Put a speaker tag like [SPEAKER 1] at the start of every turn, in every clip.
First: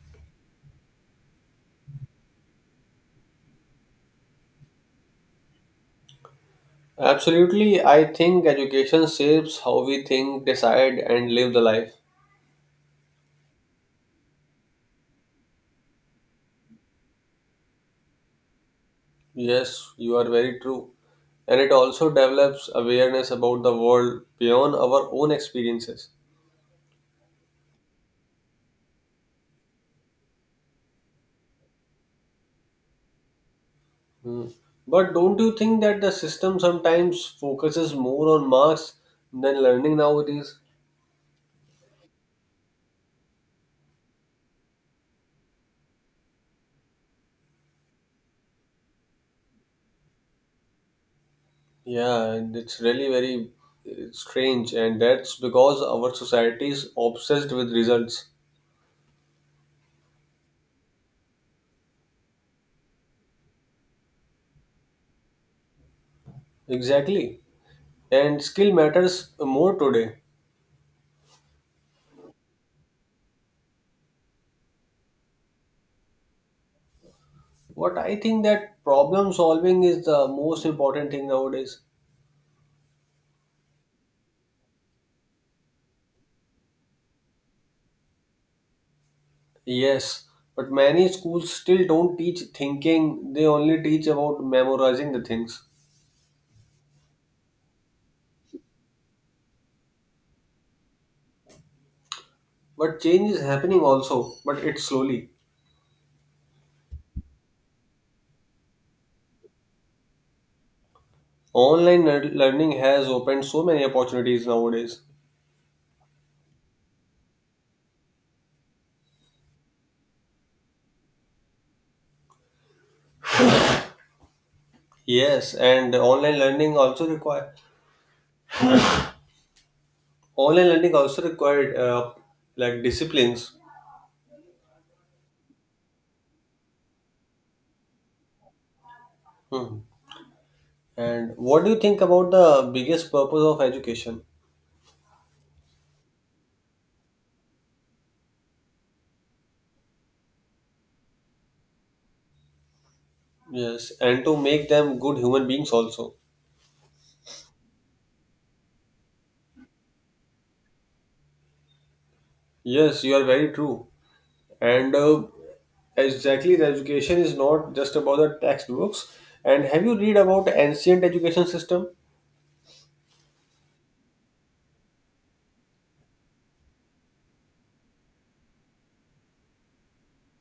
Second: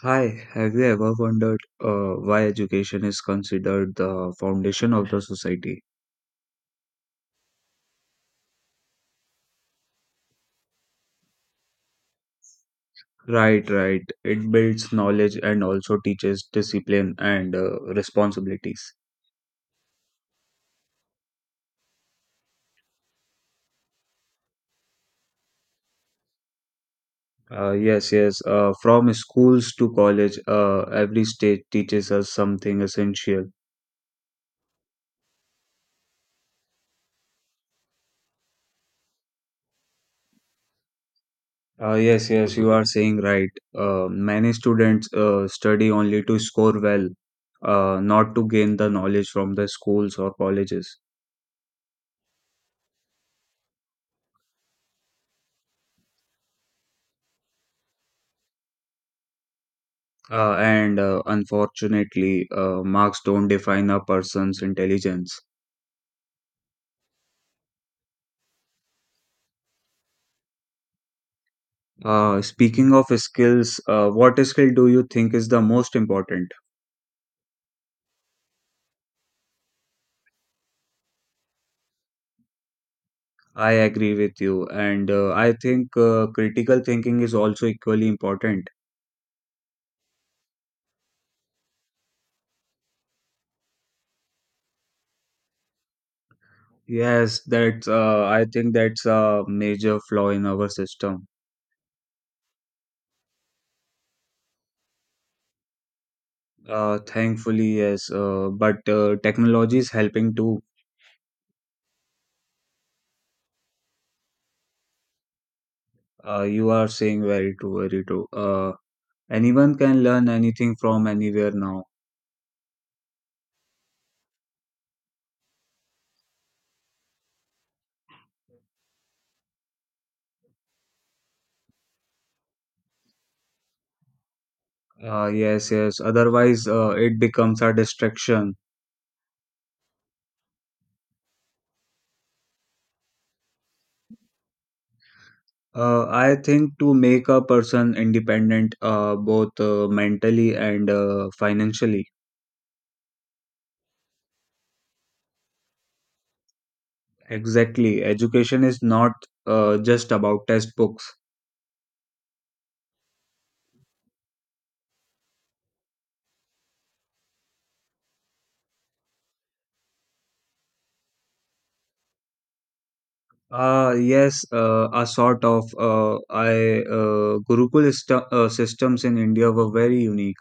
[SPEAKER 1] Hi, have you ever wondered why education is considered the foundation of the society?
[SPEAKER 2] Absolutely, I think education shapes how we think, decide, and live the life.
[SPEAKER 1] Right, right. It builds knowledge and also teaches discipline and responsibilities.
[SPEAKER 2] Yes, you are very true. And it also develops awareness about the world beyond our own experiences.
[SPEAKER 1] Yes, yes. From schools to college, every stage teaches us something essential.
[SPEAKER 2] Hmm. But don't you think that the system sometimes focuses more on marks than learning nowadays?
[SPEAKER 1] Yes, yes, you are saying right. Many students study only to score well, not to gain the knowledge from the schools or colleges.
[SPEAKER 2] Yeah, and it's really very strange, and that's because our society is obsessed with results.
[SPEAKER 1] And Unfortunately, marks don't define a person's intelligence.
[SPEAKER 2] Exactly. And skill matters more today.
[SPEAKER 1] Speaking of skills, what skill do you think is the most important?
[SPEAKER 2] What I think that problem solving is the most important thing nowadays.
[SPEAKER 1] I agree with you, and I think critical thinking is also equally important.
[SPEAKER 2] Yes, but many schools still don't teach thinking, they only teach about memorizing the things.
[SPEAKER 1] Yes, that's I think that's a major flaw in our system.
[SPEAKER 2] But change is happening also, but it's slowly.
[SPEAKER 1] Thankfully, yes, but technology is helping too.
[SPEAKER 2] Online learning has opened so many opportunities nowadays.
[SPEAKER 1] You are saying very true, very true. Anyone can learn anything from anywhere now.
[SPEAKER 2] Yes, and online learning also require online learning also required like disciplines.
[SPEAKER 1] Yes, yes. Otherwise, it becomes a distraction.
[SPEAKER 2] Hmm. And what do you think about the biggest purpose of education?
[SPEAKER 1] I think to make a person independent, both mentally and financially.
[SPEAKER 2] Yes, and to make them good human beings also.
[SPEAKER 1] Exactly. Education is not just about textbooks.
[SPEAKER 2] Yes, you are very true. And exactly, the education is not just about the textbooks. And have you read about ancient education system?
[SPEAKER 1] Yes, a sort of I Gurukul systems in India were very unique.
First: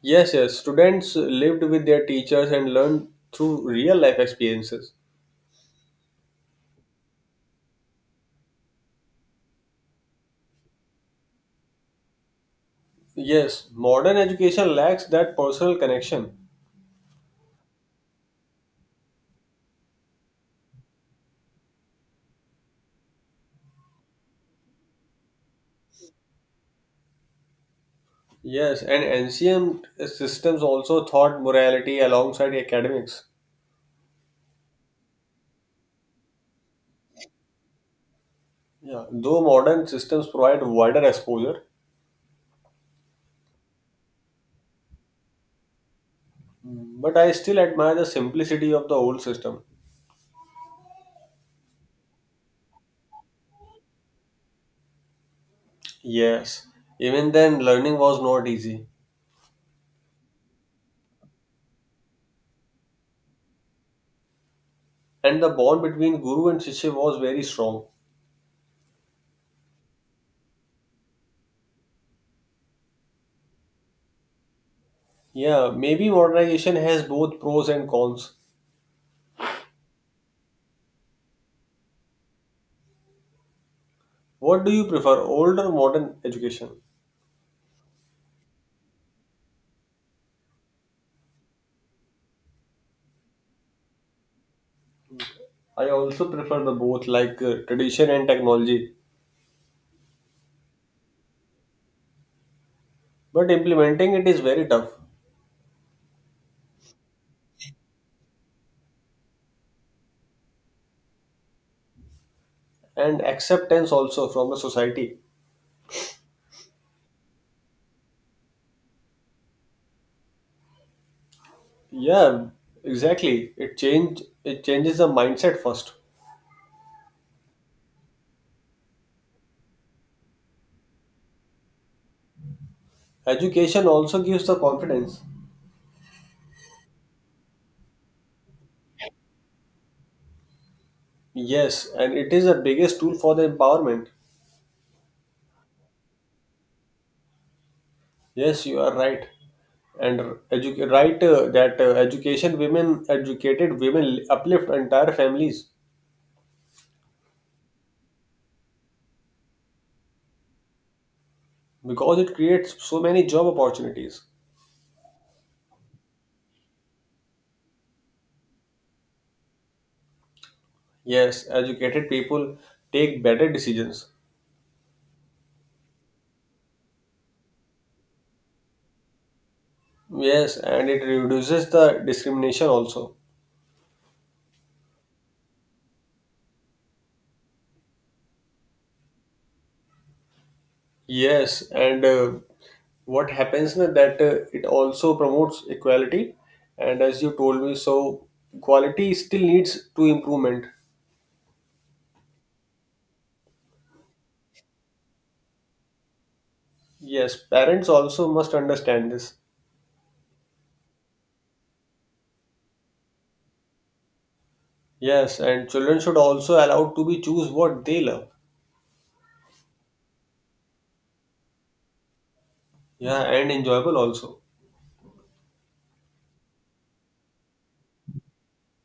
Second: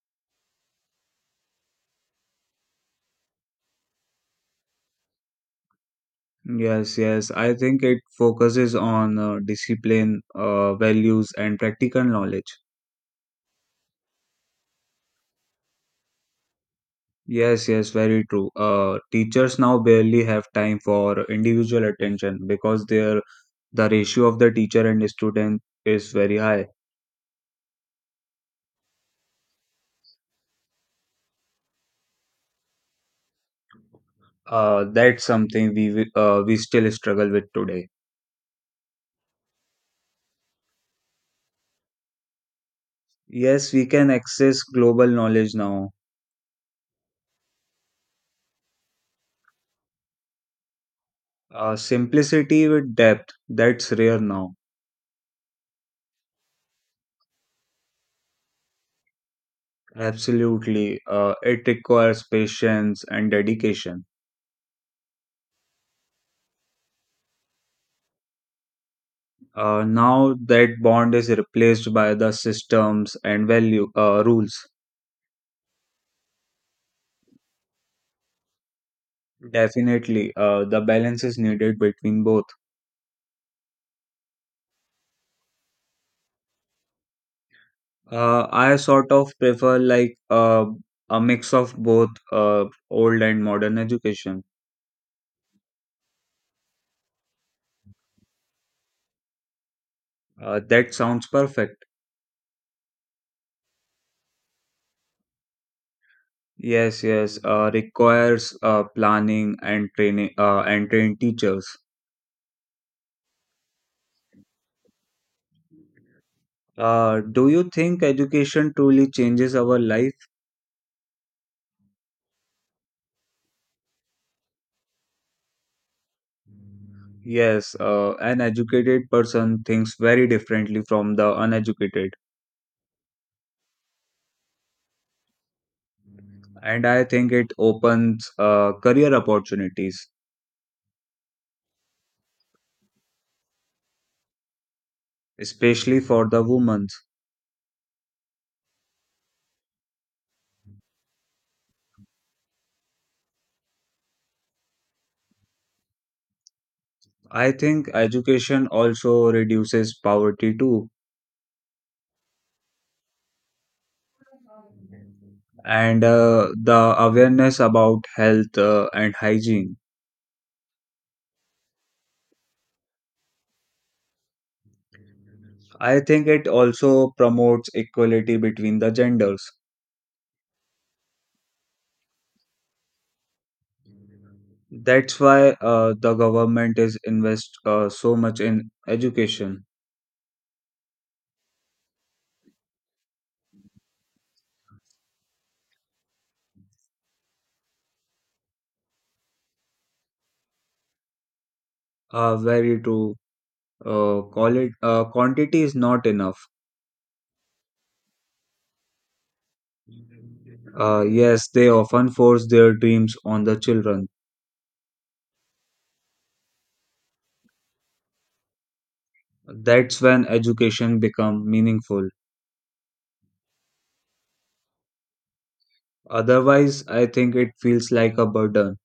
[SPEAKER 2] Yes, yes. Students lived with their teachers and learned through real life experiences.
[SPEAKER 1] Yes, yes. I think it focuses on discipline, values, and practical knowledge.
[SPEAKER 2] Yes, modern education lacks that personal connection.
[SPEAKER 1] Yes, yes, very true. Teachers now barely have time for individual attention because the ratio of the teacher and student is very high.
[SPEAKER 2] Yes, and ancient systems also taught morality alongside academics.
[SPEAKER 1] That's something we still struggle with today.
[SPEAKER 2] Yeah, though modern systems provide wider exposure.
[SPEAKER 1] Yes, we can access global knowledge now.
[SPEAKER 2] Mm, but I still admire the simplicity of the old system.
[SPEAKER 1] Simplicity with depth, that's rare now.
[SPEAKER 2] Yes, even then learning was not easy,
[SPEAKER 1] Absolutely. It requires patience and dedication.
[SPEAKER 2] and the bond between guru and shishya was very strong.
[SPEAKER 1] Now that bond is replaced by the systems and value rules.
[SPEAKER 2] Yeah, maybe modernization has both pros and cons.
[SPEAKER 1] Definitely, the balance is needed between both.
[SPEAKER 2] What do you prefer, old or modern education?
[SPEAKER 1] I sort of prefer like a mix of both old and modern education.
[SPEAKER 2] I also prefer the both, like tradition and technology,
[SPEAKER 1] That sounds perfect.
[SPEAKER 2] but implementing it is very tough,
[SPEAKER 1] Yes, yes, requires planning and training and trained teachers.
[SPEAKER 2] and acceptance also from the society.
[SPEAKER 1] Do you think education truly changes our life?
[SPEAKER 2] Yeah, exactly. It change it changes the mindset first.
[SPEAKER 1] Yes, an educated person thinks very differently from the uneducated,
[SPEAKER 2] Education also gives the confidence.
[SPEAKER 1] and I think it opens career opportunities,
[SPEAKER 2] Yes, and it is the biggest tool for the empowerment.
[SPEAKER 1] especially for the women.
[SPEAKER 2] Yes, you are right. And right that education women, educated women uplift entire families
[SPEAKER 1] I think education also reduces poverty too,
[SPEAKER 2] because it creates so many job opportunities.
[SPEAKER 1] and the awareness about health and hygiene.
[SPEAKER 2] Yes, educated people take better decisions.
[SPEAKER 1] I think it also promotes equality between the genders.
[SPEAKER 2] Yes, and it reduces the discrimination also.
[SPEAKER 1] That's why the government is invest so much in education.
[SPEAKER 2] Yes, and what happens na, that it also promotes equality, and as you told me, so quality still needs to improvement.
[SPEAKER 1] Very true. Uh, quality, quantity is not enough.
[SPEAKER 2] Yes, parents also must understand this.
[SPEAKER 1] Yes, they often force their dreams on the children.
[SPEAKER 2] Yes, and children should also allowed to be choose what they love.
[SPEAKER 1] That's when education become meaningful.
[SPEAKER 2] Yeah, and enjoyable also.
[SPEAKER 1] Otherwise, I think it feels like a burden.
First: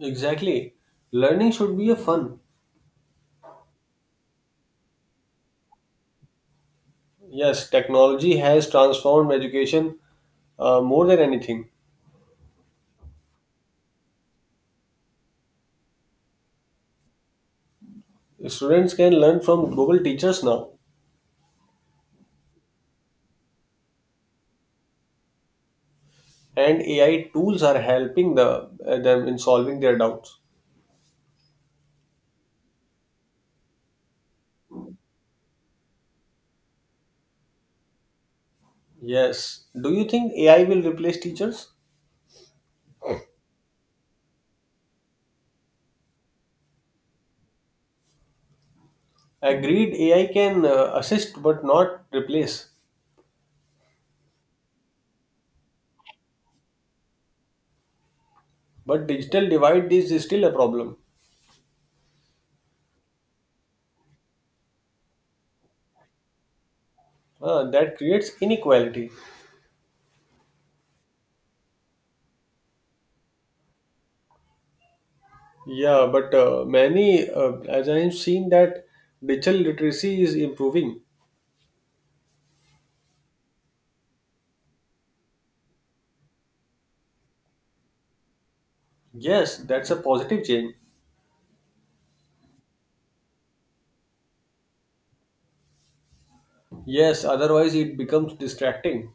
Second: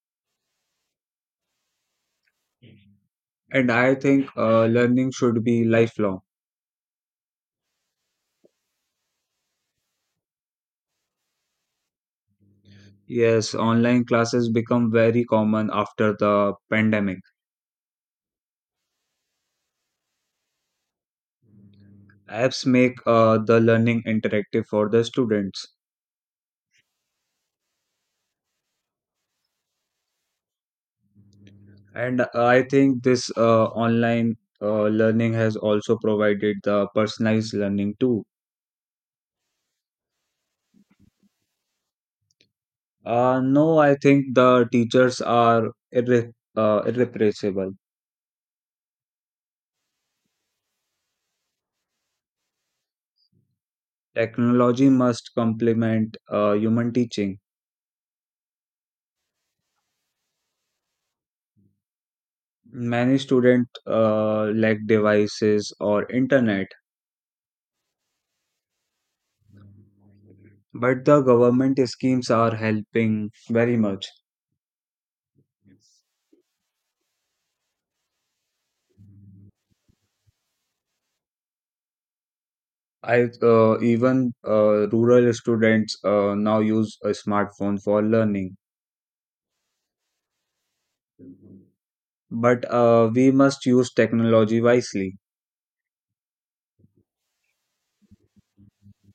[SPEAKER 2] Exactly. Learning should be a fun.
[SPEAKER 1] And I think learning should be lifelong.
[SPEAKER 2] Yes, technology has transformed education more than anything.
[SPEAKER 1] Yes, online classes become very common after the pandemic.
[SPEAKER 2] Students can learn from global teachers now.
[SPEAKER 1] Apps make the learning interactive for the students.
[SPEAKER 2] And AI tools are helping the them in solving their doubts.
[SPEAKER 1] And I think this online learning has also provided the personalized learning too.
[SPEAKER 2] Yes. Do you think AI will replace teachers?
[SPEAKER 1] No, I think the teachers are irre- irrepressible.
[SPEAKER 2] Agreed, AI can assist but not replace.
[SPEAKER 1] Technology must complement human teaching.
[SPEAKER 2] But digital divide is still a problem.
[SPEAKER 1] Many students lack devices or internet,
[SPEAKER 2] That creates inequality.
[SPEAKER 1] but the government schemes are helping very much.
[SPEAKER 2] Yeah, but many, as I have seen, that digital literacy is improving.
[SPEAKER 1] I even rural students now use a smartphone for learning.
[SPEAKER 2] Yes, that's a positive change.
[SPEAKER 1] But we must use technology wisely.
[SPEAKER 2] Yes, otherwise it becomes distracting.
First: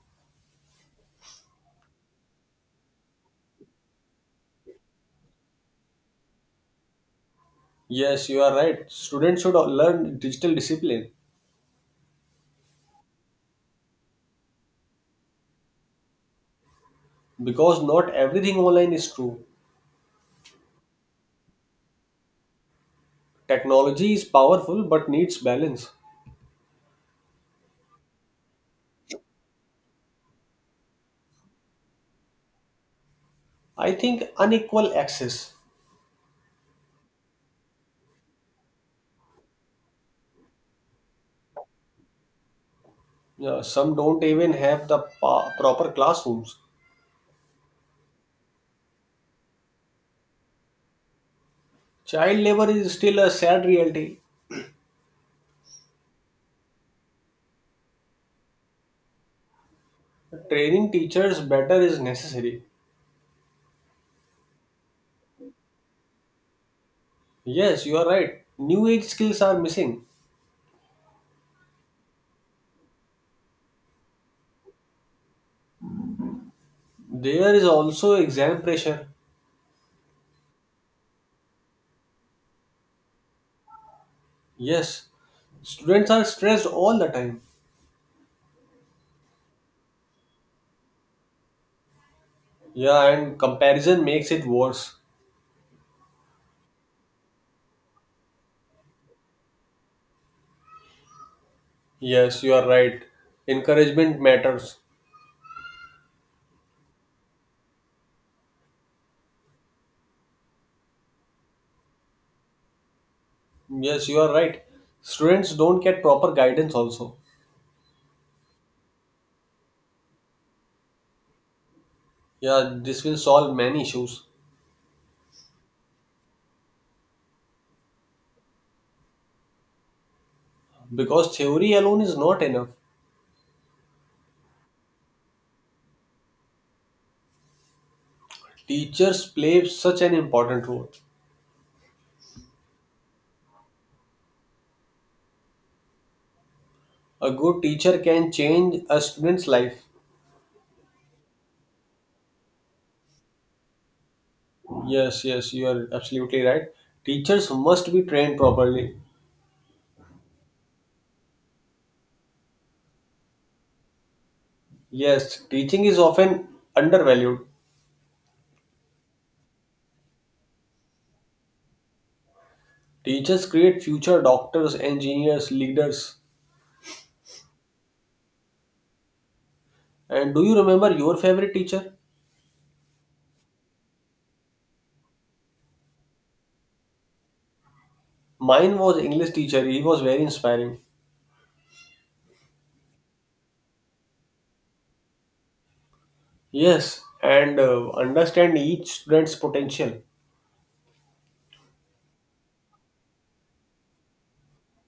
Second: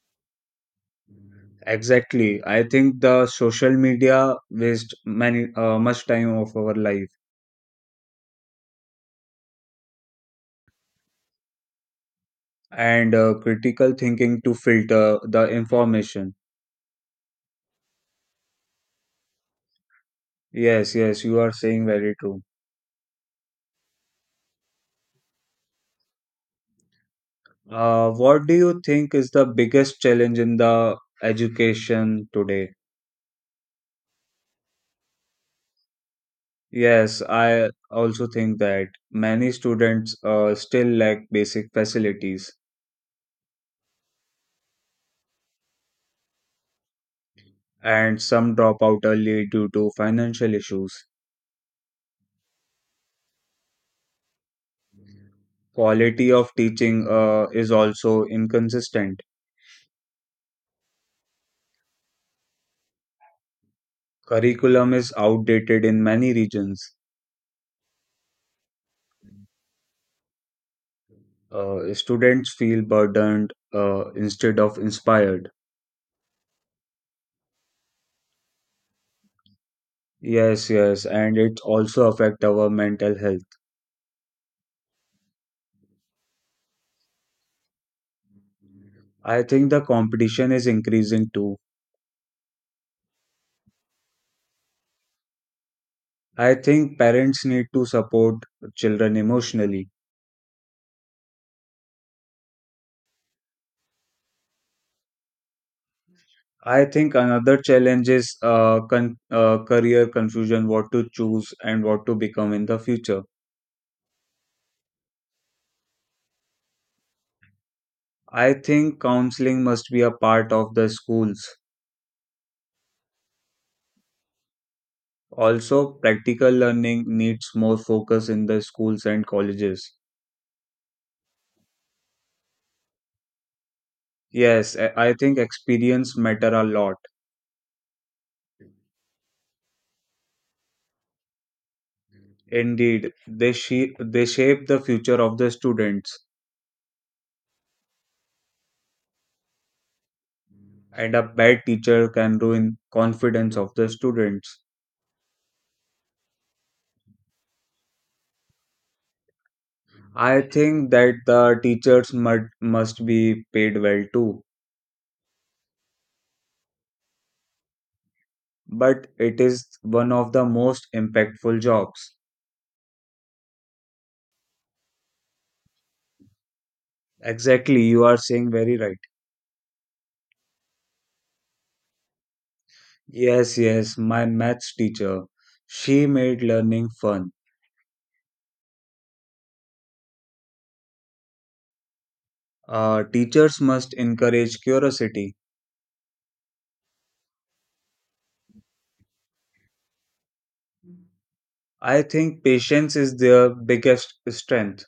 [SPEAKER 1] Exactly. I think the social media waste many much time of our life,
[SPEAKER 2] Yes, you are right. Students should learn digital discipline.
[SPEAKER 1] and critical thinking to filter the information.
[SPEAKER 2] Because not everything online is true.
[SPEAKER 1] Yes, yes, you are saying very true.
[SPEAKER 2] Technology is powerful but needs balance.
[SPEAKER 1] What do you think is the biggest challenge in the education today?
[SPEAKER 2] I think unequal access.
[SPEAKER 1] Yes, I also think that many students still lack basic facilities
[SPEAKER 2] Yeah, some don't even have the proper classrooms.
[SPEAKER 1] and some drop out early due to financial issues.
[SPEAKER 2] Child labor is still a sad reality.
[SPEAKER 1] Quality of teaching is also inconsistent.
[SPEAKER 2] Training teachers better is necessary.
[SPEAKER 1] Curriculum is outdated in many regions.
[SPEAKER 2] Yes, you are right. New age skills are missing.
[SPEAKER 1] Students feel burdened instead of inspired.
[SPEAKER 2] There is also exam pressure.
[SPEAKER 1] Yes, yes, and it also affect our mental health.
[SPEAKER 2] Yes, students are stressed all the time.
[SPEAKER 1] I think the competition is increasing too.
[SPEAKER 2] Yeah, and comparison makes it worse.
[SPEAKER 1] I think parents need to support children emotionally.
[SPEAKER 2] Yes, you are right. Encouragement matters.
[SPEAKER 1] I think another challenge is career confusion, what to choose and what to become in the future.
[SPEAKER 2] Yes, you are right. Students don't get proper guidance also.
[SPEAKER 1] I think counseling must be a part of the schools.
[SPEAKER 2] Yeah, this will solve many issues
[SPEAKER 1] Also, practical learning needs more focus in the schools and colleges.
[SPEAKER 2] because theory alone is not enough.
[SPEAKER 1] Yes, I think experience matter a lot.
[SPEAKER 2] Teachers play such an important role.
[SPEAKER 1] Indeed, they shape the future of the students,
[SPEAKER 2] A good teacher can change a student's life.
[SPEAKER 1] and a bad teacher can ruin confidence of the students.
[SPEAKER 2] Yes, yes, you are absolutely right. Teachers must be trained properly.
[SPEAKER 1] I think that the teachers must be paid well too,
[SPEAKER 2] Yes, teaching is often undervalued.
[SPEAKER 1] but it is one of the most impactful jobs.
[SPEAKER 2] Teachers create future doctors, engineers, leaders.
[SPEAKER 1] Exactly, you are saying very right.
[SPEAKER 2] And do you remember your favorite teacher?
[SPEAKER 1] Yes, yes, my maths teacher. She made learning fun.
[SPEAKER 2] Mine was English teacher. He was very inspiring.
[SPEAKER 1] Teachers must encourage curiosity.
[SPEAKER 2] Yes, and understand each student's potential.
[SPEAKER 1] I think patience is their biggest strength.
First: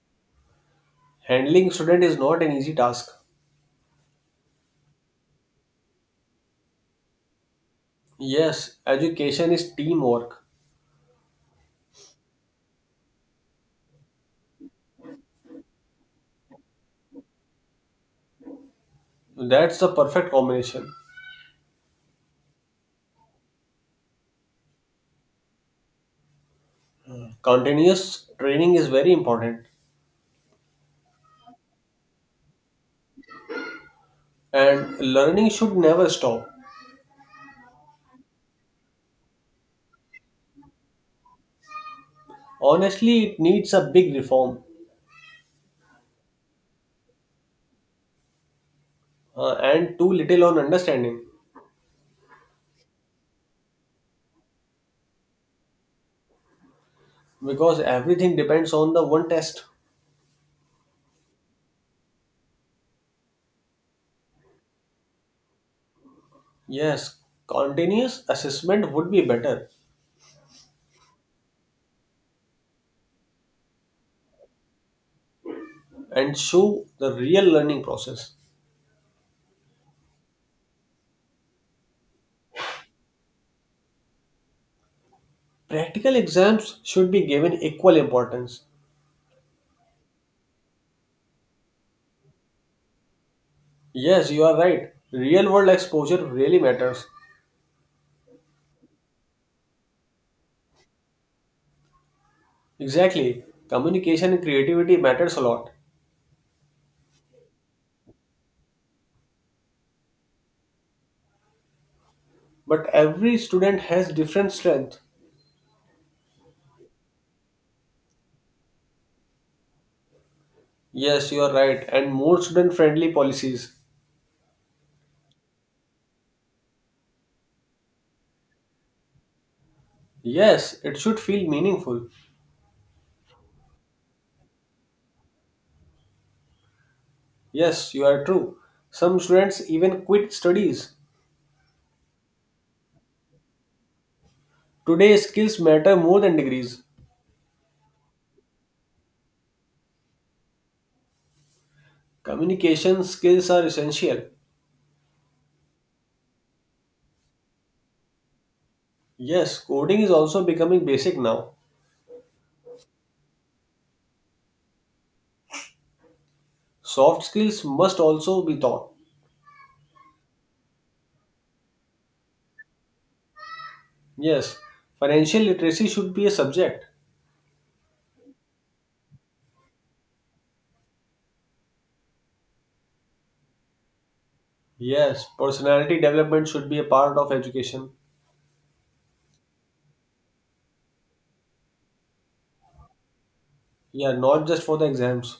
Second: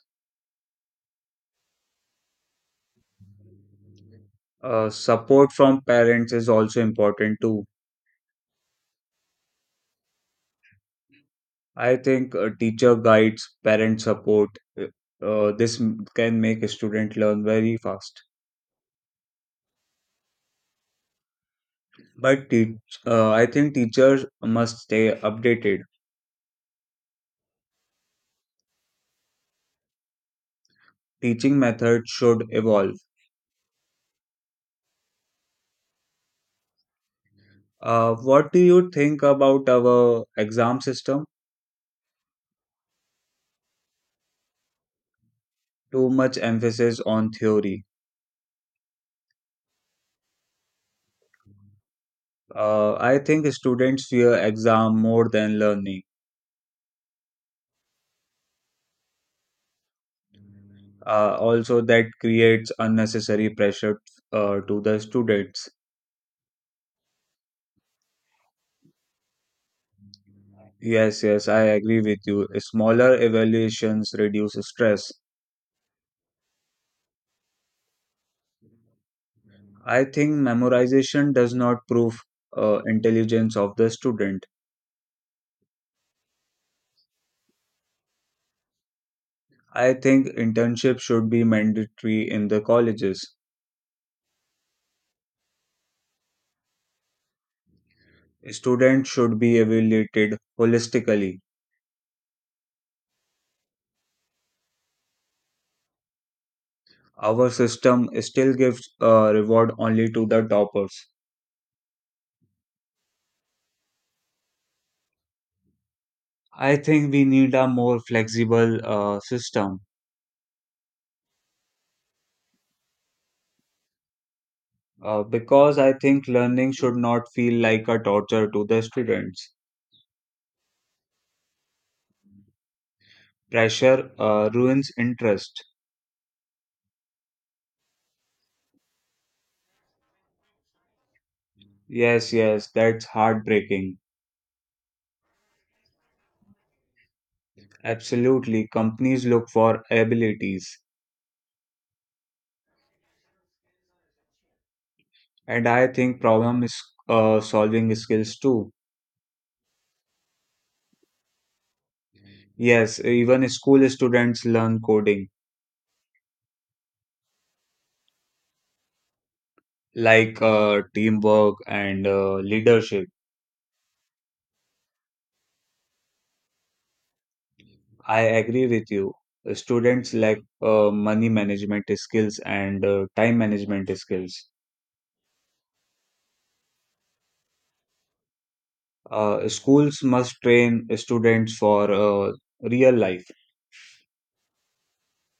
[SPEAKER 2] Handling student is not an easy task.
[SPEAKER 1] Support from parents is also important too.
[SPEAKER 2] Yes, education is teamwork.
[SPEAKER 1] I think teacher guides, parent support, uh, can make a student learn very fast.
[SPEAKER 2] That's the perfect combination.
[SPEAKER 1] But teach, I think teachers must stay updated.
[SPEAKER 2] Continuous training is very important,
[SPEAKER 1] Teaching methods should evolve.
[SPEAKER 2] and learning should never stop.
[SPEAKER 1] What do you think about our exam system?
[SPEAKER 2] Honestly, it needs a big reform
[SPEAKER 1] Too much emphasis on theory.
[SPEAKER 2] and too little on understanding
[SPEAKER 1] I think students fear exam more than learning.
[SPEAKER 2] because everything depends on the one test.
[SPEAKER 1] Also, that creates unnecessary pressure to the students.
[SPEAKER 2] Yes, continuous assessment would be better
[SPEAKER 1] Yes, yes, I agree with you. Smaller evaluations reduce stress.
[SPEAKER 2] and show the real learning process.
[SPEAKER 1] I think memorization does not prove intelligence of the student.
[SPEAKER 2] Practical exams should be given equal importance.
[SPEAKER 1] I think internship should be mandatory in the colleges.
[SPEAKER 2] Yes, you are right. Real world exposure really matters.
[SPEAKER 1] Students should be evaluated holistically.
[SPEAKER 2] Exactly. Communication and creativity matters a lot.
[SPEAKER 1] Our system still gives reward only to the toppers.
[SPEAKER 2] But every student has different strength.
[SPEAKER 1] I think we need a more flexible system.
[SPEAKER 2] Yes, you are right. And more student friendly policies.
[SPEAKER 1] Because I think learning should not feel like a torture to the students.
[SPEAKER 2] Yes, it should feel meaningful.
[SPEAKER 1] Pressure ruins interest.
[SPEAKER 2] Yes, you are true. Some students even quit studies.
[SPEAKER 1] Yes, yes, that's heartbreaking.
[SPEAKER 2] Today, skills matter more than degrees.
[SPEAKER 1] Absolutely, companies look for abilities,
[SPEAKER 2] Communication skills are essential.
[SPEAKER 1] and I think problem is solving skills too.
[SPEAKER 2] Yes, coding is also becoming basic now.
[SPEAKER 1] Yes, even school students learn coding,
[SPEAKER 2] Soft skills must also be taught.
[SPEAKER 1] like teamwork and leadership.
[SPEAKER 2] Yes, financial literacy should be a subject.
[SPEAKER 1] I agree with you. Students lack money management skills and time management skills.
[SPEAKER 2] Yes, personality development should be a part of education.
[SPEAKER 1] Schools must train students for real life.
[SPEAKER 2] Yeah, not just for the exams.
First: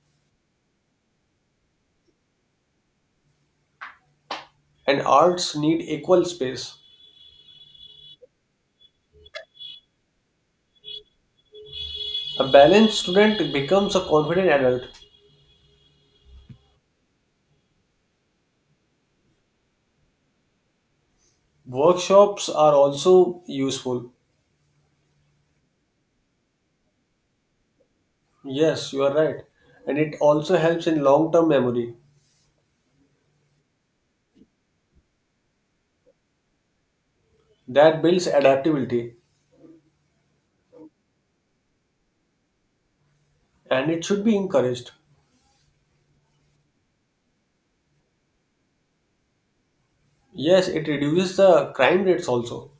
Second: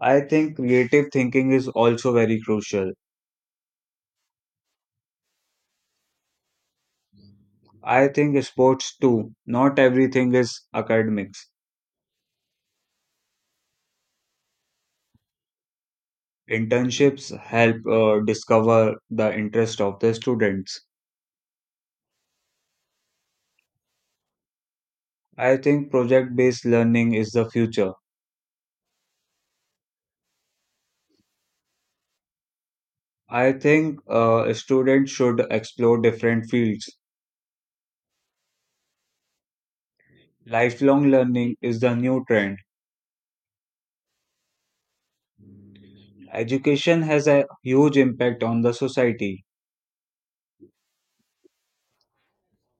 [SPEAKER 1] I think creative thinking is also very crucial.
[SPEAKER 2] And arts need equal space.
[SPEAKER 1] I think sports too. Not everything is academics.
[SPEAKER 2] A balanced student becomes a confident adult.
[SPEAKER 1] Internships help discover the interest of the students.
[SPEAKER 2] Workshops are also useful.
[SPEAKER 1] I think project based learning is the future.
[SPEAKER 2] Yes, you are right. And it also helps in long term memory.
[SPEAKER 1] I think students should explore different fields.
[SPEAKER 2] That builds adaptability.
[SPEAKER 1] Lifelong learning is the new trend.
[SPEAKER 2] And it should be encouraged.
[SPEAKER 1] Education has a huge impact on the society,
[SPEAKER 2] Yes, it reduces the crime rates also.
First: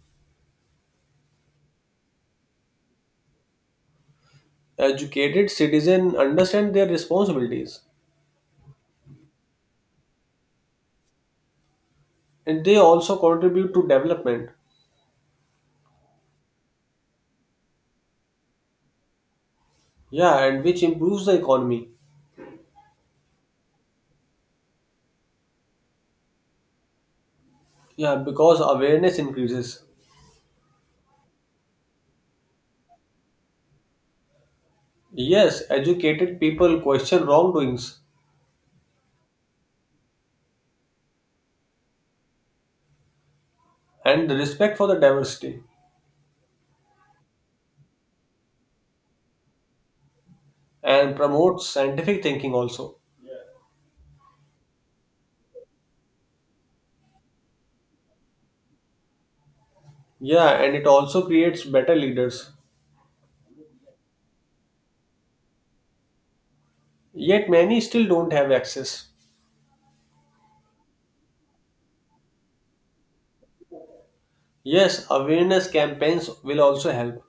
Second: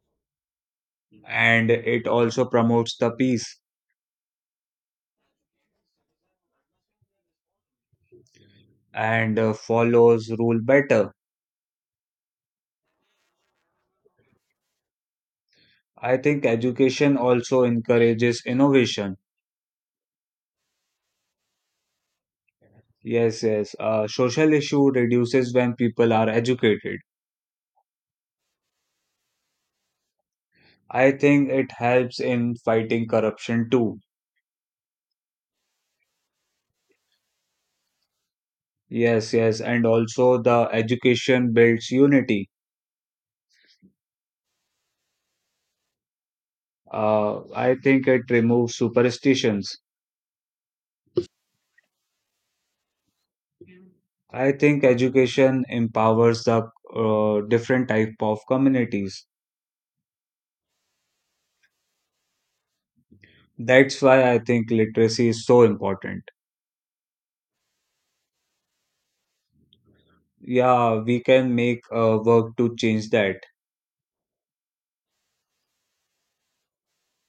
[SPEAKER 1] and it also promotes the peace
[SPEAKER 2] Educated citizens understand their responsibilities
[SPEAKER 1] and follows rule better.
[SPEAKER 2] and they also contribute to development.
[SPEAKER 1] I think education also encourages innovation.
[SPEAKER 2] Yeah, and which improves the economy.
[SPEAKER 1] Yes, yes. Social issue reduces when people are educated.
[SPEAKER 2] Yeah, because awareness increases.
[SPEAKER 1] I think it helps in fighting corruption too.
[SPEAKER 2] Yes, educated people question wrongdoings
[SPEAKER 1] Yes, yes. And also the education builds unity.
[SPEAKER 2] and the respect for the diversity
[SPEAKER 1] I think it removes superstitions.
[SPEAKER 2] and promotes scientific thinking also.
[SPEAKER 1] I think education empowers the different type of communities.
[SPEAKER 2] Yeah, and it also creates better leaders.
[SPEAKER 1] That's why I think literacy is so important.
[SPEAKER 2] Yet many still don't have access.
[SPEAKER 1] Yeah, we can make work to change that.
[SPEAKER 2] Yes, awareness campaigns will also help.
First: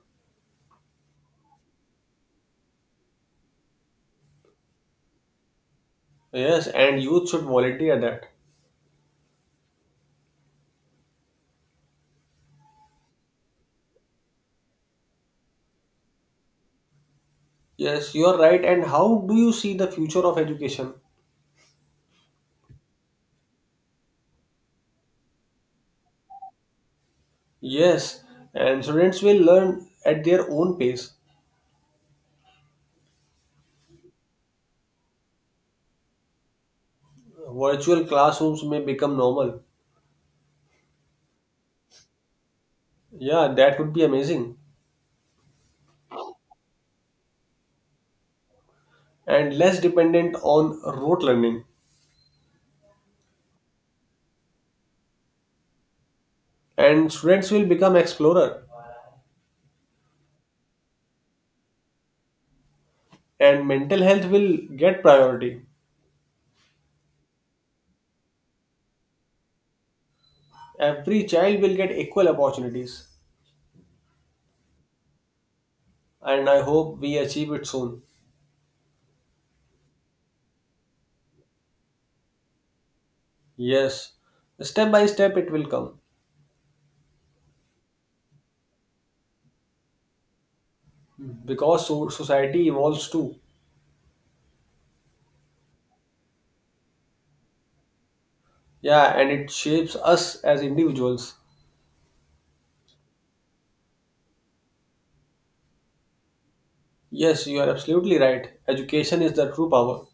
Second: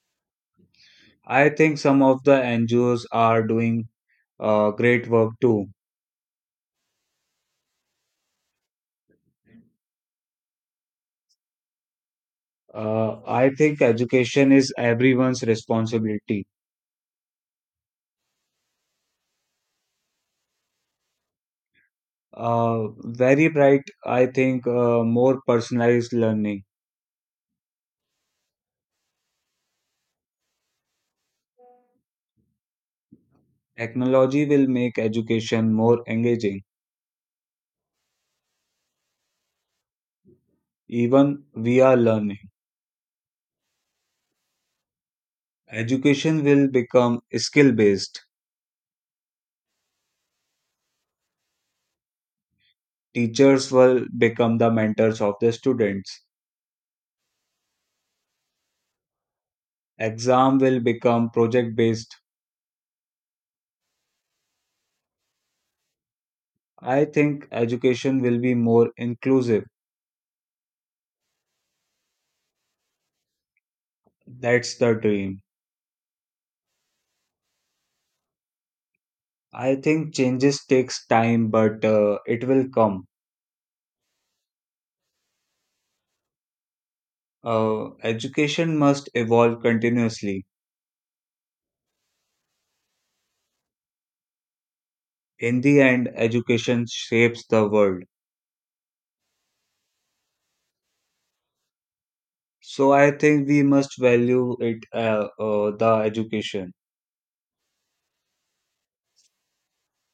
[SPEAKER 1] I think some of the NGOs are doing great work too.
[SPEAKER 2] Yes, and youth should volunteer that.
[SPEAKER 1] I think education is everyone's responsibility.
[SPEAKER 2] Yes, you're right. And how do you see the future of education?
[SPEAKER 1] Very bright, I think more personalized learning.
[SPEAKER 2] Yes, and students will learn at their own pace.
[SPEAKER 1] Technology will make education more engaging.
[SPEAKER 2] Virtual classrooms may become normal.
[SPEAKER 1] Even we are learning.
[SPEAKER 2] Yeah, that would be amazing.
[SPEAKER 1] Education will become skill based.
[SPEAKER 2] And less dependent on rote learning.
[SPEAKER 1] Teachers will become the mentors of the students.
[SPEAKER 2] And students will become explorer.
[SPEAKER 1] Exam will become project based.
[SPEAKER 2] And mental health will get priority.
[SPEAKER 1] I think education will be more inclusive.
[SPEAKER 2] Every child will get equal opportunities.
[SPEAKER 1] That's the dream.
[SPEAKER 2] And I hope we achieve it soon.
[SPEAKER 1] I think changes takes time but it will come.
[SPEAKER 2] Yes, step by step it will come.
[SPEAKER 1] Education must evolve continuously.
[SPEAKER 2] Because society evolves too.
[SPEAKER 1] In the end education shapes the world.
[SPEAKER 2] Yeah, and it shapes us as individuals.
[SPEAKER 1] So I think we must value it the education.
[SPEAKER 2] Yes, you are absolutely right. Education is the true power.